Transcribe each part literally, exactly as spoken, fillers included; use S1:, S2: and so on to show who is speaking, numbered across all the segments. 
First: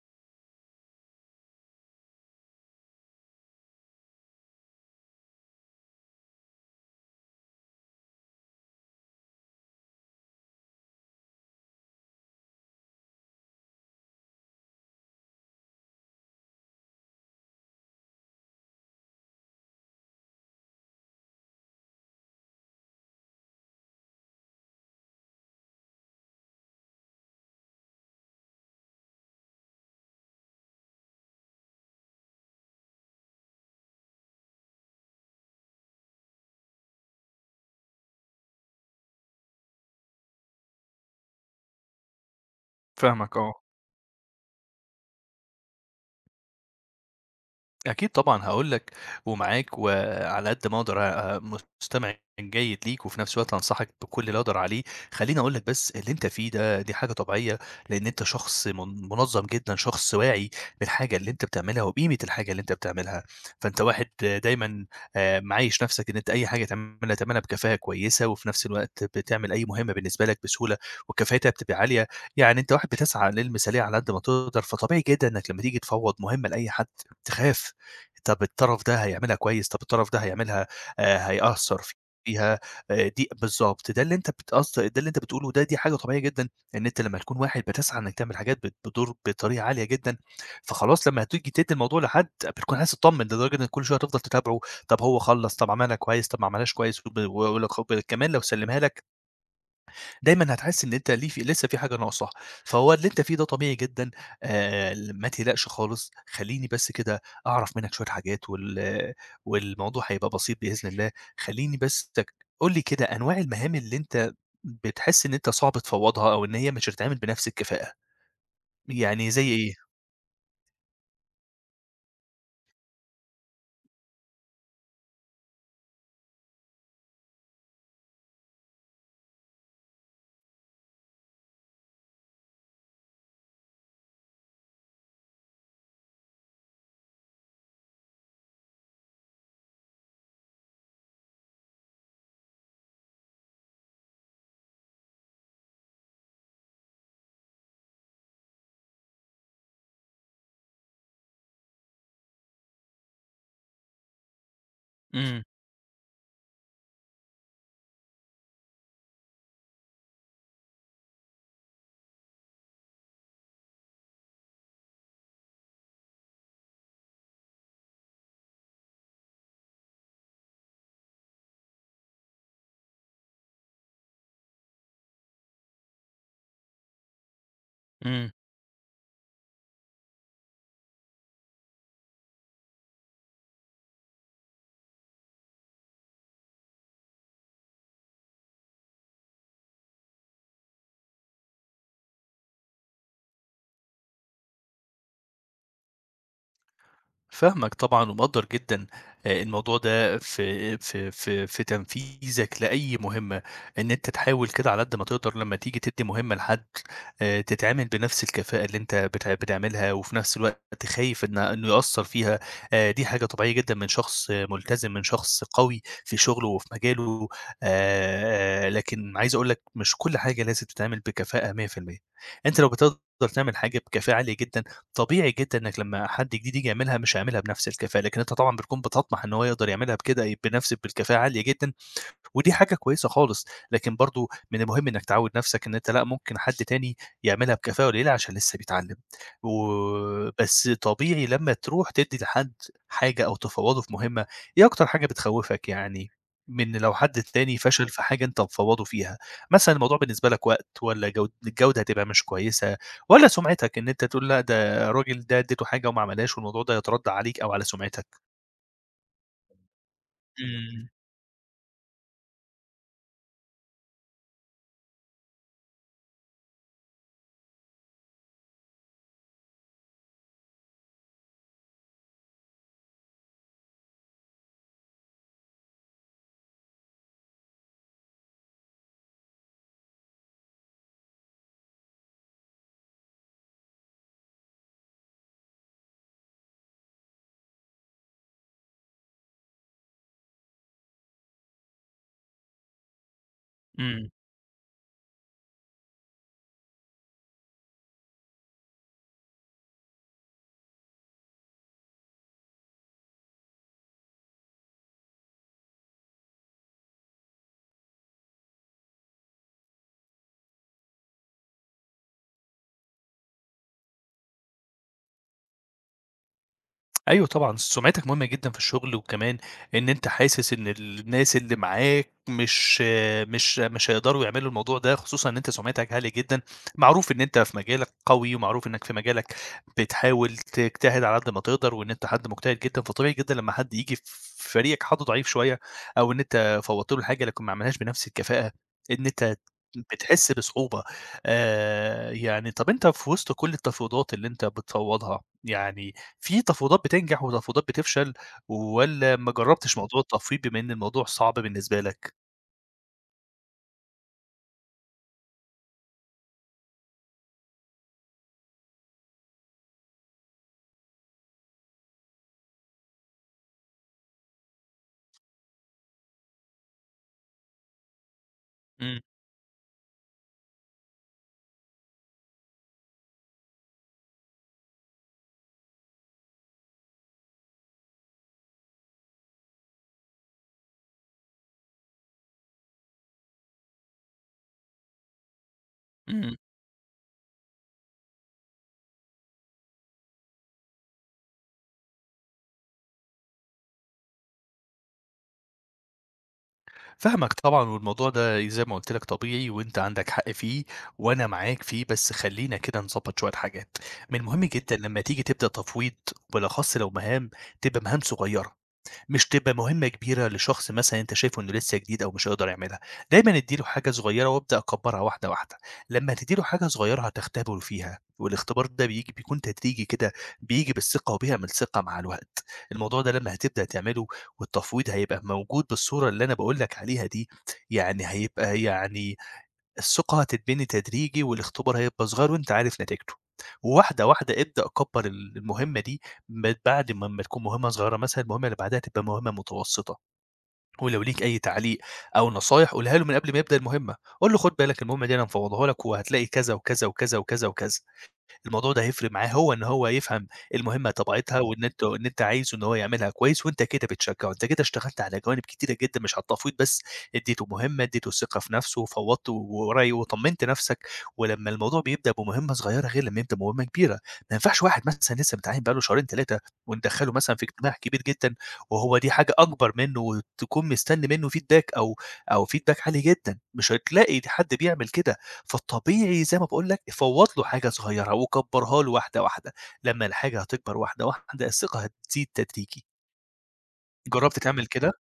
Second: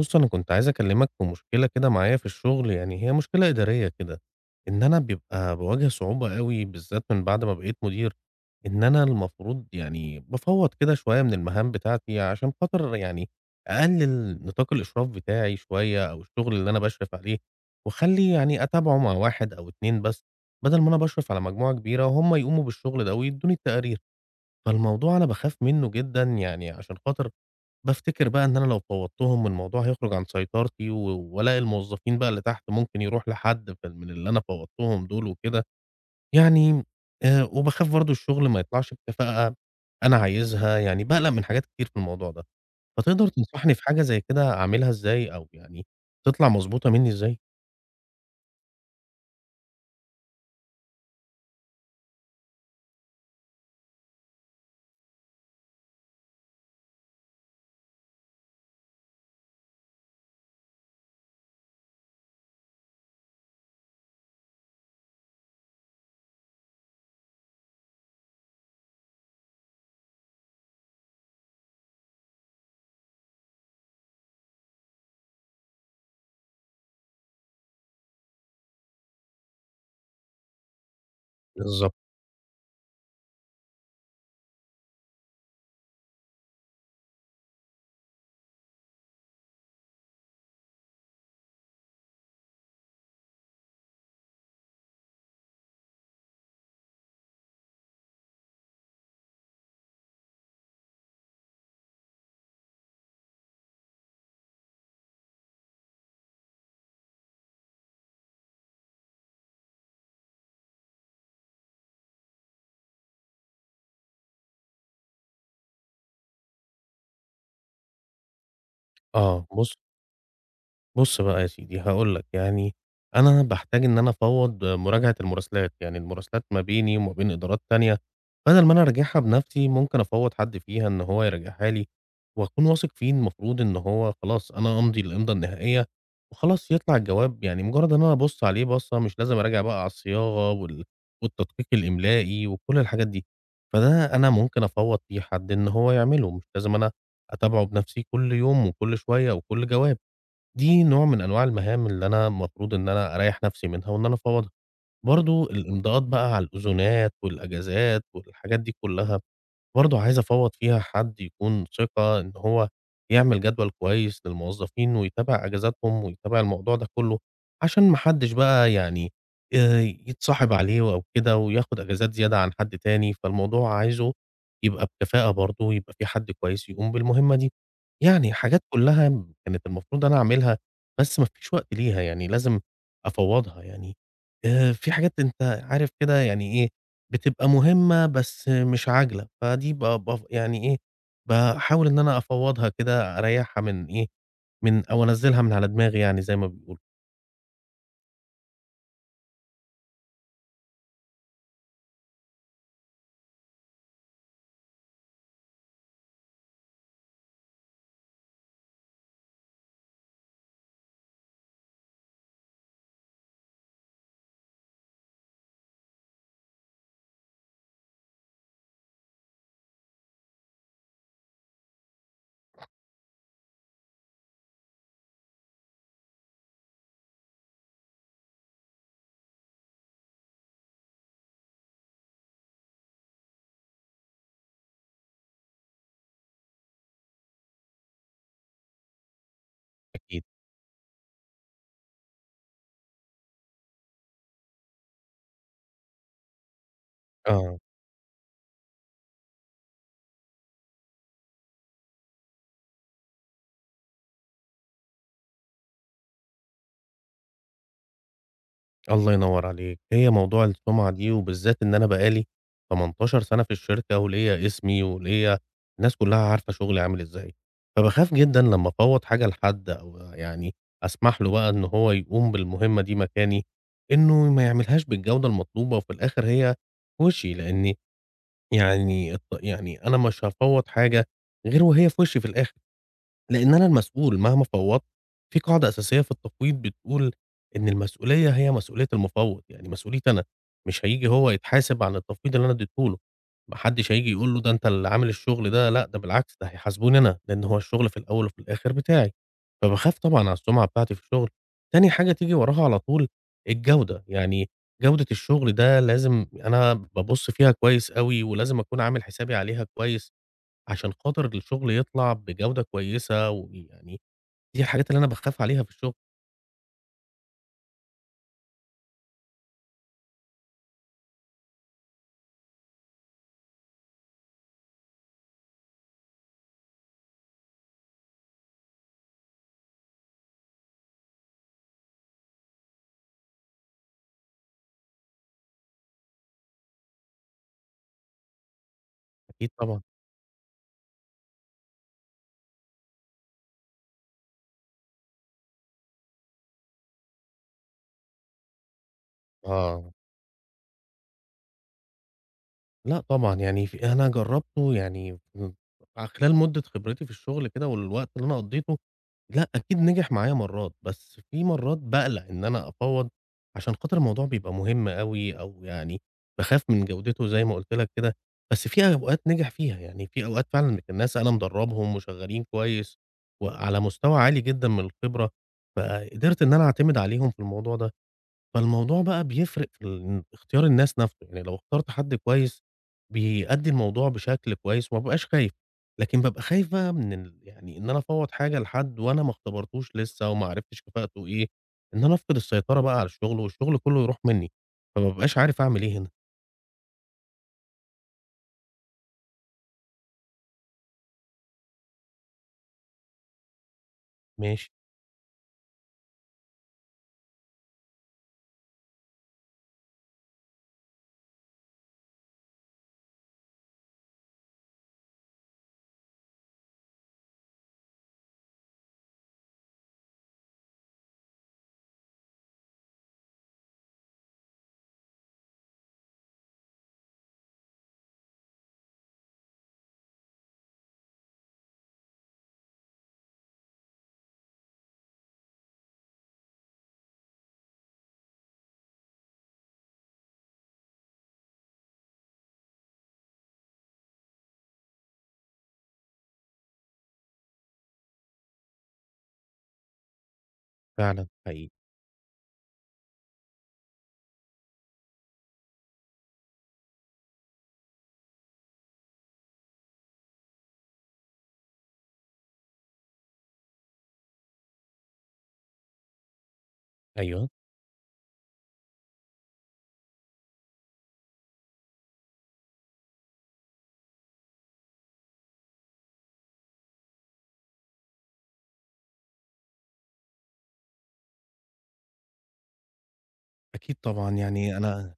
S1: بُص، أنا كنت عايز أكلّمك في مشكلة كده معايا في الشغل، يعني هي مشكلة إدارية كده، إن أنا بيبقى باواجه صعوبة أوي بالذات من بعد ما بقيت مدير. إن أنا المفروض يعني بافوّض كده شوية من المهام بتاعتي عشان خاطر يعني أقلّل نطاق الإشراف بتاعي شوية أو الشغل اللي أنا باشرف عليه، وأخلّي يعني أتابعه مع واحد أو اتنين بس، بدل ما أنا باشرف على مجموعة كبيرة وهُم يقوموا بالشغل ده ويدّوني التقارير. فالموضوع أنا باخاف منّه جدًا يعني عشان خاطر بافتكر بقى إن أنا لو فوّضتهم الموضوع هيخرج عن سيطرتي، و وألاقي الموظفين بقى اللي تحت ممكن يروح لحد في ال من اللي أنا فوّضتهم دول وكده، يعني آآ وباخاف برضه الشغل ما يطلعش بكفاءة أنا عايزها، يعني باقلق من حاجات كتير في الموضوع ده. فتقدر
S2: فاهمك آه.
S1: تنصحني في حاجة زي كده أعملها إزاي أو يعني تطلع مضبوطة منّي إزاي؟
S2: أكيد طبعًا هاقول لك ومعاك، وعلى قد ما أقدر أ مستمع جيد ليك، وفي نفس الوقت هانصحك بكل اللي أقدر عليه. خلّيني أقول لك بس اللي أنت فيه ده دي حاجة طبيعية، لإن أنت شخص من منظم جدًا، شخص واعي بالحاجة اللي أنت بتعملها وبقيمة الحاجة اللي أنت بتعملها. فأنت واحد دايمًا آآ معايش نفسك إن أنت أي حاجة تعملها تعملها بكفاءة كويسة، وفي نفس الوقت بتعمل أي مهمة بالنسبة لك بسهولة، وكفاءتها بتبقى عالية. يعني أنت واحد بتسعى للمثالية على قد ما تقدر، فطبيعي جدًا إنك لما تيجي تفوّض مهمة لأي حد تخاف. طَب الطرف ده هيعملها كويس، طَب الطرف ده هيعملها آآ هيأثّر
S1: بالضبط.
S2: فيها. آآ دي بالضبط، ده اللي أنت بتقص ده اللي أنت بتقوله ده دي حاجة طبيعية جدًا، إن أنت لمّا تكون واحد بتسعى إنك تعمل حاجات بت بتدور بطريقة عالية جدًا، فخلاص لمّا هتيجي تدّي الموضوع لحد بتكون عايز تطمّن، لدرجة إنك كل شوية هتفضل تتابعه، طَب هو خلّص، طَب عملها كويس، طَب ما عملهاش كويس، وب ولو خ كمان لو سلِّمها لك دايمًا هتحس إن أنت ليه في لسه في حاجة ناقصة، فهو اللي أنت فيه ده طبيعي جدًا. آآ، ما تقلقش خالص، خلّيني بس كده أعرف منك شوية حاجات وال والموضوع هيبقى بسيط بإذن الله، خلّيني بس تك قُل لي كده أنواع المهام اللي أنت بتحس إن أنت صعب تفوّضها أو إن هي مش هتتعمل بنفس الكفاءة، يعني
S1: آه،
S2: زي إيه؟
S1: بُص بُص بقى يا سيدي، هاقول لك، يعني أنا باحتاج إن أنا أفوّض مراجعة المراسلات، يعني المراسلات ما بيني وما بين إدارات تانية، بدل ما أنا أراجعها بنفسي ممكن أفوّض حد فيها إن هو يراجعها لي، وأكون واثق فيه المفروض إن هو خلاص أنا أمضي الإمضا النهائية وخلاص يطلع الجواب، يعني مجرد إن أنا أبُص عليه بصّة مش لازم أراجع بقى على الصياغة وال والتدقيق الإملائي وكل الحاجات دي، فده أنا ممكن أفوّض فيه حد إن هو يعمله، مش لازم أنا أتابعه بنفسي كل يوم وكل شوية وكل جواب. دي نوع من أنواع المهام اللي أنا المفروض إن أنا أريّح نفسي منها وإن أنا أفوّضها.
S2: إمم،
S1: برضه الإمضاءات بقى على الأذونات والأجازات والحاجات دي كلّها، برضه عايز أفوّض فيها حد يكون ثقة إن هو يعمل جدول كويس للموظفين ويتابع أجازاتهم ويتابع الموضوع ده كلّه، عشان ما حدّش بقى يعني آآ يتصاحب عليه أو كده وياخد أجازات زيادة عن حد تاني، فالموضوع عايزه يبقى بكفاءة برضه، يبقى في حد كويس يقوم بالمهمة دي.
S2: إمم.
S1: يعني حاجات كلّها كانت المفروض أنا أعملها، بس ما فيش وقت ليها، يعني لازم أفوّضها يعني. آآ في حاجات أنت عارف كده يعني إيه، بتبقى مهمة بس مش عاجلة، فدي ب باف يعني إيه، باحاول إن أنا أفوّضها كده أريّحها من إيه، من أو أنزّلها من على دماغي يعني زي ما بيقولوا.
S2: فاهمك طبعًا ومقدّر جدًا. آآ، الموضوع ده في في في في تنفيذك لأي مهمة، إن أنت تحاول كده على قد ما تقدر لمّا تيجي تدّي مهمة لحد آآ تتعمل بنفس الكفاءة اللي أنت بت بتعملها، وفي نفس الوقت خايف إن إنه يأثّر فيها. آآ دي حاجة طبيعية جدًا من شخص آه، ملتزم، من شخص قوي في شغله وفي مجاله. آآ لكن عايز أقول لك مش كل حاجة لازم تتعمل بكفاءة مية بالمية. أنت لو بتقدر تعمل حاجة بكفاءة عالية جدًا، طبيعي جدًا إنك لمّا حد جديد ييجي يعملها مش هيعملها بنفس الكفاءة، لكن أنت طبعًا بتكون بتطمح إن هو يقدر يعملها بكده بنفس بالكفاءة عالية جدًا، ودي حاجة كويسة خالص، لكن برضه من المهم إنك تعوّد نَفْسك إن أنت لأ، ممكن حد تاني يعملها بكفاءة قليلة عشان لسه بيتعلّم،
S1: أكيد.
S2: وبس طبيعي لمّا تروح تدّي لحد حاجة أو تفوّضه في مهمة، إيه أكتر حاجة بتخوّفك يعني من لو حد تاني
S1: آه.
S2: فشل في حاجة أنت مفوّضه فيها؟ مثلًا الموضوع بالنسبة لك وقت والّا جود الجودة هتبقى مش كويسة والّا سُمعتك إن أنت تقول لأ، ده الراجل ده ادّيته حاجة وما عملهاش والموضوع ده يترد عليك أو على سُمعتك؟
S1: الله ينور عليك، هي موضوع
S2: إمم،
S1: السُمعة دي وبالذات إن أنا بقى لي تمنتاشر سَنة في الشركة وليّا اسمي وليّا الناس كلّها عارفة شُغلي عامل إزاي، فباخاف جدًا لمّا أفوّض حاجة لحد أو يعني أسمح له بقى إن هو يقوم بالمهمة دي مكاني، إنه ما يعملهاش بالجودة المطلوبة وفي الآخِر هي في وشّي، لإني يعني الط يعني أنا مش هافوّض حاجة غير وهي في وشّي في الآخِر. لإن أنا المسؤول مهما فوّضت، في قاعدة أساسية في التفويض بتقول إن المسؤولية هي مسؤولية المفوّض، يعني مسؤوليتي أنا، مش هييجي هو يتحاسب عن التفويض اللي أنا اديته له، ما حدش
S2: إمم.
S1: هييجي يقول له ده أنت اللي عامل الشغل ده، لأ ده بالعكس ده هيحاسبوني أنا، لإن هو الشغل في الأول وفي الآخر بتاعي، فباخاف طبعًا على السُمعة بتاعتي في الشغل. تاني حاجة تيجي وراها على طول الجودة، يعني جودة الشغل ده لازم أنا بابُص فيها كويس أوي، ولازم أكون عامل حسابي عليها كويس، عشان خاطر الشغل يطلع بجودة كويسة، ويعني دي الحاجات اللي أنا باخاف عليها في الشغل.
S2: أيوه طبعًا، سُمعتك مهمة جدًا في الشغل، وكمان إن أنت حاسس إن الناس اللي معاك مش مش مش هيقدروا يعملوا الموضوع ده، خصوصًا إن أنت سُمعتك عالية جدًا، معروف إن أنت في مجالك قوي، ومعروف إنك في مجالك بتحاول تجتهد على قد ما تقدر، وإن أنت حد مجتهد جدًا، فطبيعي جدًا لمّا حد ييجي في فريقك حد ضعيف شوية، أو إن أنت فوّضت له حاجة لكن ما عملهاش بنفس الكفاءة، إن أنت
S1: أكيد طبعًا.
S2: بتحس بصعوبة. آآ يعني طَب أنت في وسط كل التفاوضات اللي أنت بتفوّضها، يعني في تفاوضات بتنجح وتفاوضات بتفشل، والّا ما جرّبتش
S1: آه.
S2: موضوع التفويض بما إن الموضوع صعب بالنسبة لك؟
S1: لأ طبعًا، يعني ف أنا جرّبته يعني م خلال مدة خبرتي في الشغل كده والوقت اللي أنا قضّيته، لأ أكيد نجح معايا مرّات، بس في مرّات باقلق إن أنا أفوّض عشان خاطر الموضوع بيبقى مهم أوي أو يعني باخاف من جودته زي ما قُلت لك كده، بس في
S2: إمم،
S1: أوقات نجح فيها، يعني في أوقات فعلًا الناس أنا مدرّبهم وشغّالين كويس وعلى مستوى عالي جدًا من الخبرة، فقدرت إن أنا أعتمد عليهم في الموضوع ده. فالموضوع بقى بيفرق في ال اختيار الناس نَفْسه، يعني لو اخترت حد كويس بيأدّي الموضوع بشكل كويس وما بابقاش خايف، لكن
S2: إمم.
S1: بابقى خايف بقى من ال يعني إن أنا أفوّض حاجة لحد وأنا ما اختبرتوش لسه وما عرفتش كفاءته إيه، إن أنا أفقد السيطرة بقى على الشغل والشغل كُلّه يروح منّي، فما بابقاش عارف أعمل إيه هنا.
S2: فاهمك طبعًا، والموضوع ده زي ما قُلت لك طبيعي وأنت عندك حق فيه، وأنا معاك فيه، بس خلّينا كده نضبّط شوية حاجات. من المهم
S1: ماشي.
S2: جدًا لمّا تيجي تبدأ تفويض، وبالأخص لو مهام، تبقى مهام صغيّرة. مش تبقى مهمة كبيرة لشخص مثلًا أنت شايفه إنه لسه جديد أو مش هيقدر يعملها، دايمًا ادّي له حاجة صغيرة وابدأ أكبّرها واحدة، واحدة. لمّا تدّي له حاجة صغيرة هتختبره فيها، والاختبار ده بييجي بيكون تدريجي كده، بييجي بالثقة وبيعمل ثقة مع الوقت. الموضوع ده لمّا هتبدأ تعمله والتفويض هيبقى موجود بالصورة اللي أنا باقول لك عليها دي، يعني هيبقى يعني الثقة هتتبني تدريجي والاختبار هيبقى صغير وأنت عارف نتيجته. واحدة، واحدة ابدأ كبّر ال المهمة دي ب بعد ما أمّا تكون مهمة صغيرة مثلًا، المهمة اللي بعدها تبقى مهمة متوسطة. ولو ليك أي تعليق أو نصايح قولها له من قبل ما يبدأ المهمة. قُل له خُد بالك المهمة دي أنا مفوّضاها لك وهتلاقي كذا، وكذا، وكذا، وكذا، وكذا. الموضوع ده هيفرق معاه هو إن هو يفهم المهمة
S1: فعلًا
S2: طبيعتها وإن
S1: حقيقي.
S2: أنت وإن أنت عايزه إن هو يعملها كويس وأنت كده بتشجّعه، أنت كده اشتغلت على جوانب كتيرة جدًا مش على التفويض بس، ادّيته مهمة، ادّيته الثقة في نفسه وفوّضته وري وطمّنت نفسك، ولمّا الموضوع بيبدأ بمهمة صغيرة غير لمّا يبدأ بمهمة كبيرة، ما ينفعش واحد مثلًا لسه متعيّن بقى له شهرين تلاتة وندخّله مثلًا في
S1: أيوه.
S2: اجتماع كبير جدًا وهو دي حاجة أكبر منّه وتكون مستني منّه feedback أو أو feedback عالي جدًا، مش هتلاقي د حد بيعمل كده. فالطبيعي زي ما باقول لك فوّض له حاجة صغيّرة وكبّرها له واحدة، واحدة. لمّا الحاجة هتكبر واحدة، واحدة الثقة هتزيد تدريجي.
S1: أكيد طبعًا،
S2: جرّبت تعمل
S1: يعني
S2: كده؟
S1: أنا.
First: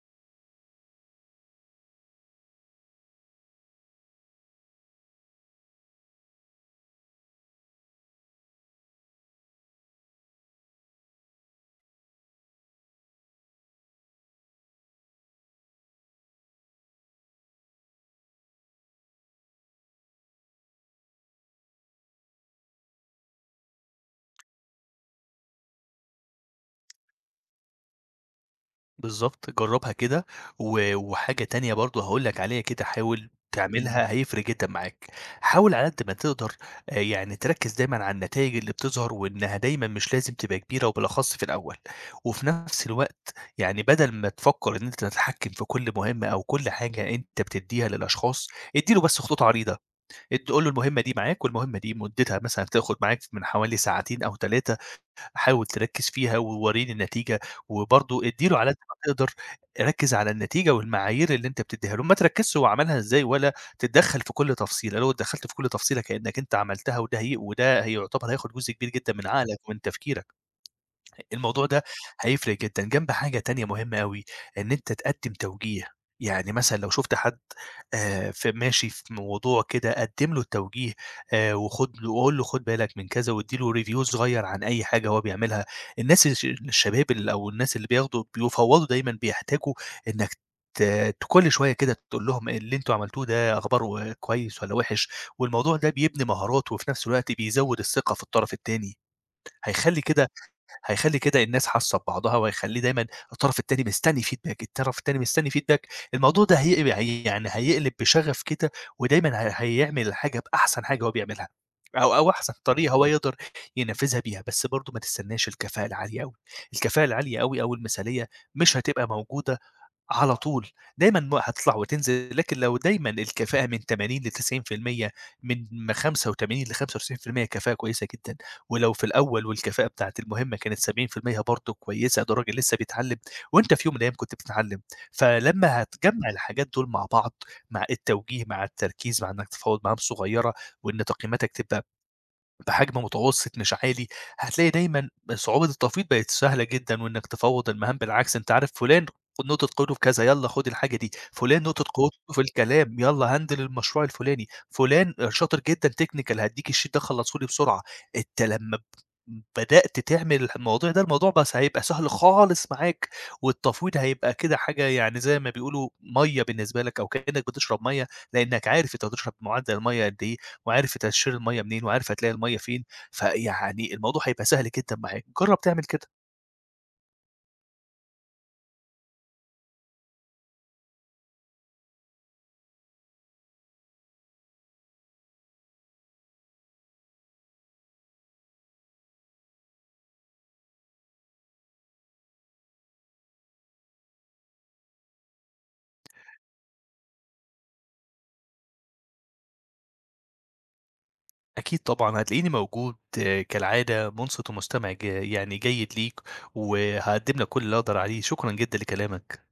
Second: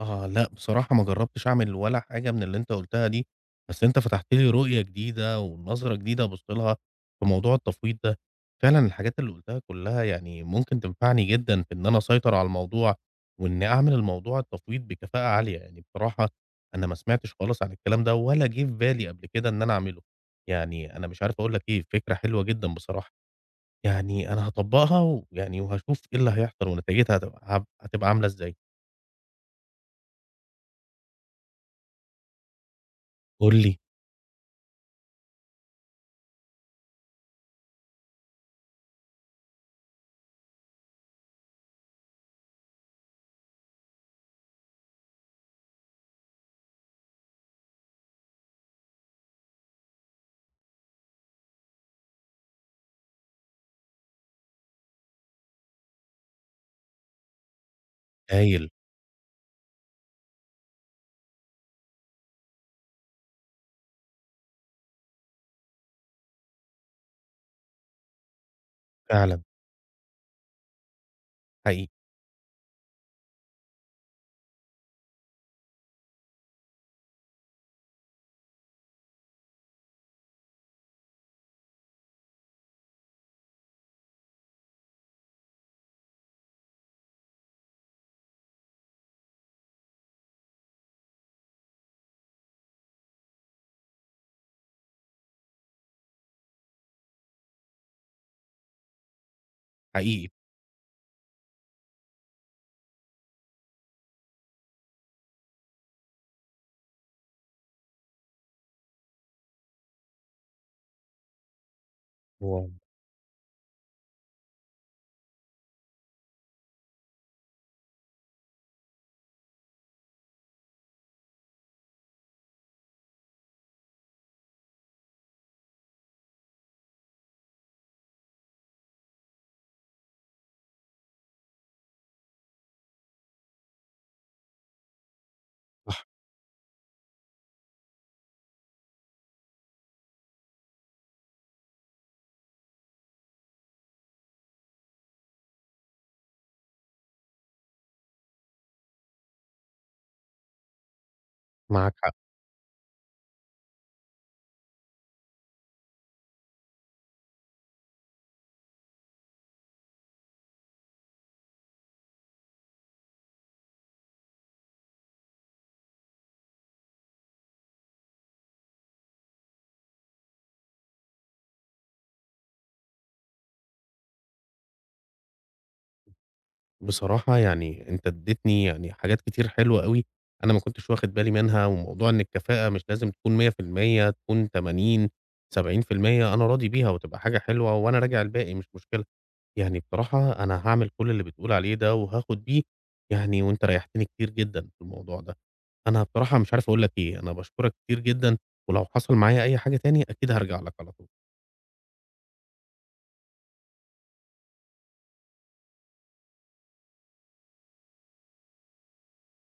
S1: آه. لأ، بصراحة ما جرّبتش أعمل ولا حاجة من اللي أنت قُلتها دي، بس أنت فتحت لي رؤية جديدة ونظرة جديدة أبُص لها في موضوع التفويض ده، فعلًا الحاجات اللي قُلتها كلّها يعني ممكن تنفعني جدًا في إن أنا أسيطر على الموضوع، وإني أعمل الموضوع التفويض بكفاءة عالية، يعني بصراحة أنا ما سمعتش خالص عن الكلام ده ولا جِه في بالي قبل كده إن أنا أعمله، يعني أنا مش عارف أقول لك إيه، فكرة حلوة جدًا بصراحة، يعني أنا هاطبّقها ويعني وهاشوف إيه اللي هيحصل ونتيجتها هتبقى هب هتبقى عاملة إزاي.
S2: بالضبط، جرّبها كده و وحاجة تانية برضه هاقول لك عليها كده حاول إمم.
S1: قُل لي.
S2: تعملها هيفرق جدًا معاك. حاول على قد ما تقدر آآ يعني تركّز دايمًا على النتايج اللي بتظهر وإنها دايمًا مش لازم تبقى كبيرة وبالأخص في الأول، وفي نفس الوقت يعني بدل ما تفكّر إن أنت تتحكّم في كل مهمة أو كل حاجة أنت بتدّيها للأشخاص، ادّي له بس خطوط عريضة. أنت قُل له المهمة دي معاك، والمهمة دي مُدّتها مثلًا هتاخد معاك من حوالي ساعتين أو تلاتة، حاول تركّز فيها وورّيني النتيجة، وبرضه ادّي له
S1: هايل.
S2: على قد ما تقدر ركّز على النتيجة والمعايير اللي أنت بتدّيها له، ما تركّزش هو عملها إزاي ولا تتدخّل في كل تفصيلة، لو اتدخّلت في كل تفصيلة كإنّك أنت عملتها وده هي وده هيعتبر هياخد جزء كبير جدًا من
S1: فعلًا،
S2: عقلك ومن تفكيرك. الموضوع ده
S1: حقيقي،
S2: هيفرق جدًا، جنب حاجة تانية مهمة أوي، إن أنت تقدّم توجيه، يعني مثلًا لو شُفت حد آآ ف ماشي في موضوع كده قدّم له التوجيه آآ وخُد له وقُل له خُد بالك من كذا وادّي له review صغير عن أي حاجة هو بيعملها. الناس الش الشباب ال أو الناس اللي بياخدوا بيفوّضوا دايمًا بيحتاجوا إنك ت ت كل شوية كده تقول لهم اللي أنتم عملتوه ده أخباره كويس والّا وِحِش، والموضوع ده بيبني مهارات وفي نفس الوقت بيزوّد الثقة في الطرف التاني، هيخلّي
S1: حقيقي
S2: كده هيخلّي كده الناس حاسّة ببعضها، وهيخلّي دايمًا الطرف التاني مستنّي feedback، الطرف التاني مستنّي feedback، الموضوع ده هي هي يعني هيقلب بشغف كده، ودايمًا ه هيعمل الحاجة بأحسن حاجة هو بيعملها، أو أو أحسن
S1: هو
S2: طريقة هو يقدر ينفّذها بيها، بس برضه ما تستناش الكفاءة العالية أوي، الكفاءة العالية أوي أو المثالية مش هتبقى موجودة على طول، دايمًا م هتطلع وتنزل، لكن لو دايمًا الكفاءة من تمانين لتسعين بالمية من خمسة وتمانين لخمسة وتسعين بالمية كفاءة كويسة جدًا، ولو في الأول والكفاءة بتاعة المهمة كانت سبعين بالمية برضه كويسة، ده راجل لسه بيتعلم وأنت في يوم من الأيام كنت بتتعلم، فلمّا هتجمّع الحاجات دول مع بعض، مع التوجيه، مع التركيز، مع إنك تفاوض معاهم صغيرة، وإن تقييماتك تبقى بحجم متوسط مش عالي، هتلاقي دايمًا صعوبة التفويض بقت سهلة جدًا وإنك تفوّض المهام، بالعكس أنت عارف فلان نقطة قوته في كذا، يالّا خُد الحاجة دي، فلان نقطة
S1: معاك حق.
S2: قوته في الكلام، يالّا هندِل المشروع الفلاني، فلان شاطر جدًا technical هادّيك الsheet ده خلّصه لي بسرعة، أنت لمّا ب بدأت تعمل الموضوع ده، الموضوع بس هيبقى سهل خالص معاك، والتفويض هيبقى كده حاجة يعني زي ما بيقولوا مَيّة بالنسبة لك أو كإنك بتشرب مَيّة، لإنك عارف أنت بتشرب معدل المَيّة قد إيه، وعارف تقشير المَيّة منين، وعارف هتلاقي المَيّة فين، فيعني الموضوع هيبقى سهل جدًا معاك، جرّب تعمل كده.
S1: بصراحة يعني أنت ادّيتني يعني حاجات كتير حلوة أوي، أنا ما كنتش واخد بالي منها، وموضوع إن الكفاءة مش لازم تكون مية في المية، تكون تمانين، سبعين في المية أنا راضي بيها وتبقى حاجة حلوة وأنا راجع الباقي مش مشكلة. يعني بصراحة أنا هاعمل كل اللي بتقول عليه ده وهاخد بيه يعني، وأنت ريّحتني كتير جدًا في الموضوع ده. أنا بصراحة مش عارف أقول لك إيه، أنا باشكرك كتير جدًا، ولو حصل معايا أي حاجة تاني أكيد هارجع لك على طول.
S2: أكيد طبعًا هتلاقيني موجود آه، كالعادة مُنصِت ومستمع ج يعني جيد ليك، وهاقدّم لك كل اللي أقدر عليه، شكرًا جدًا لكلامك.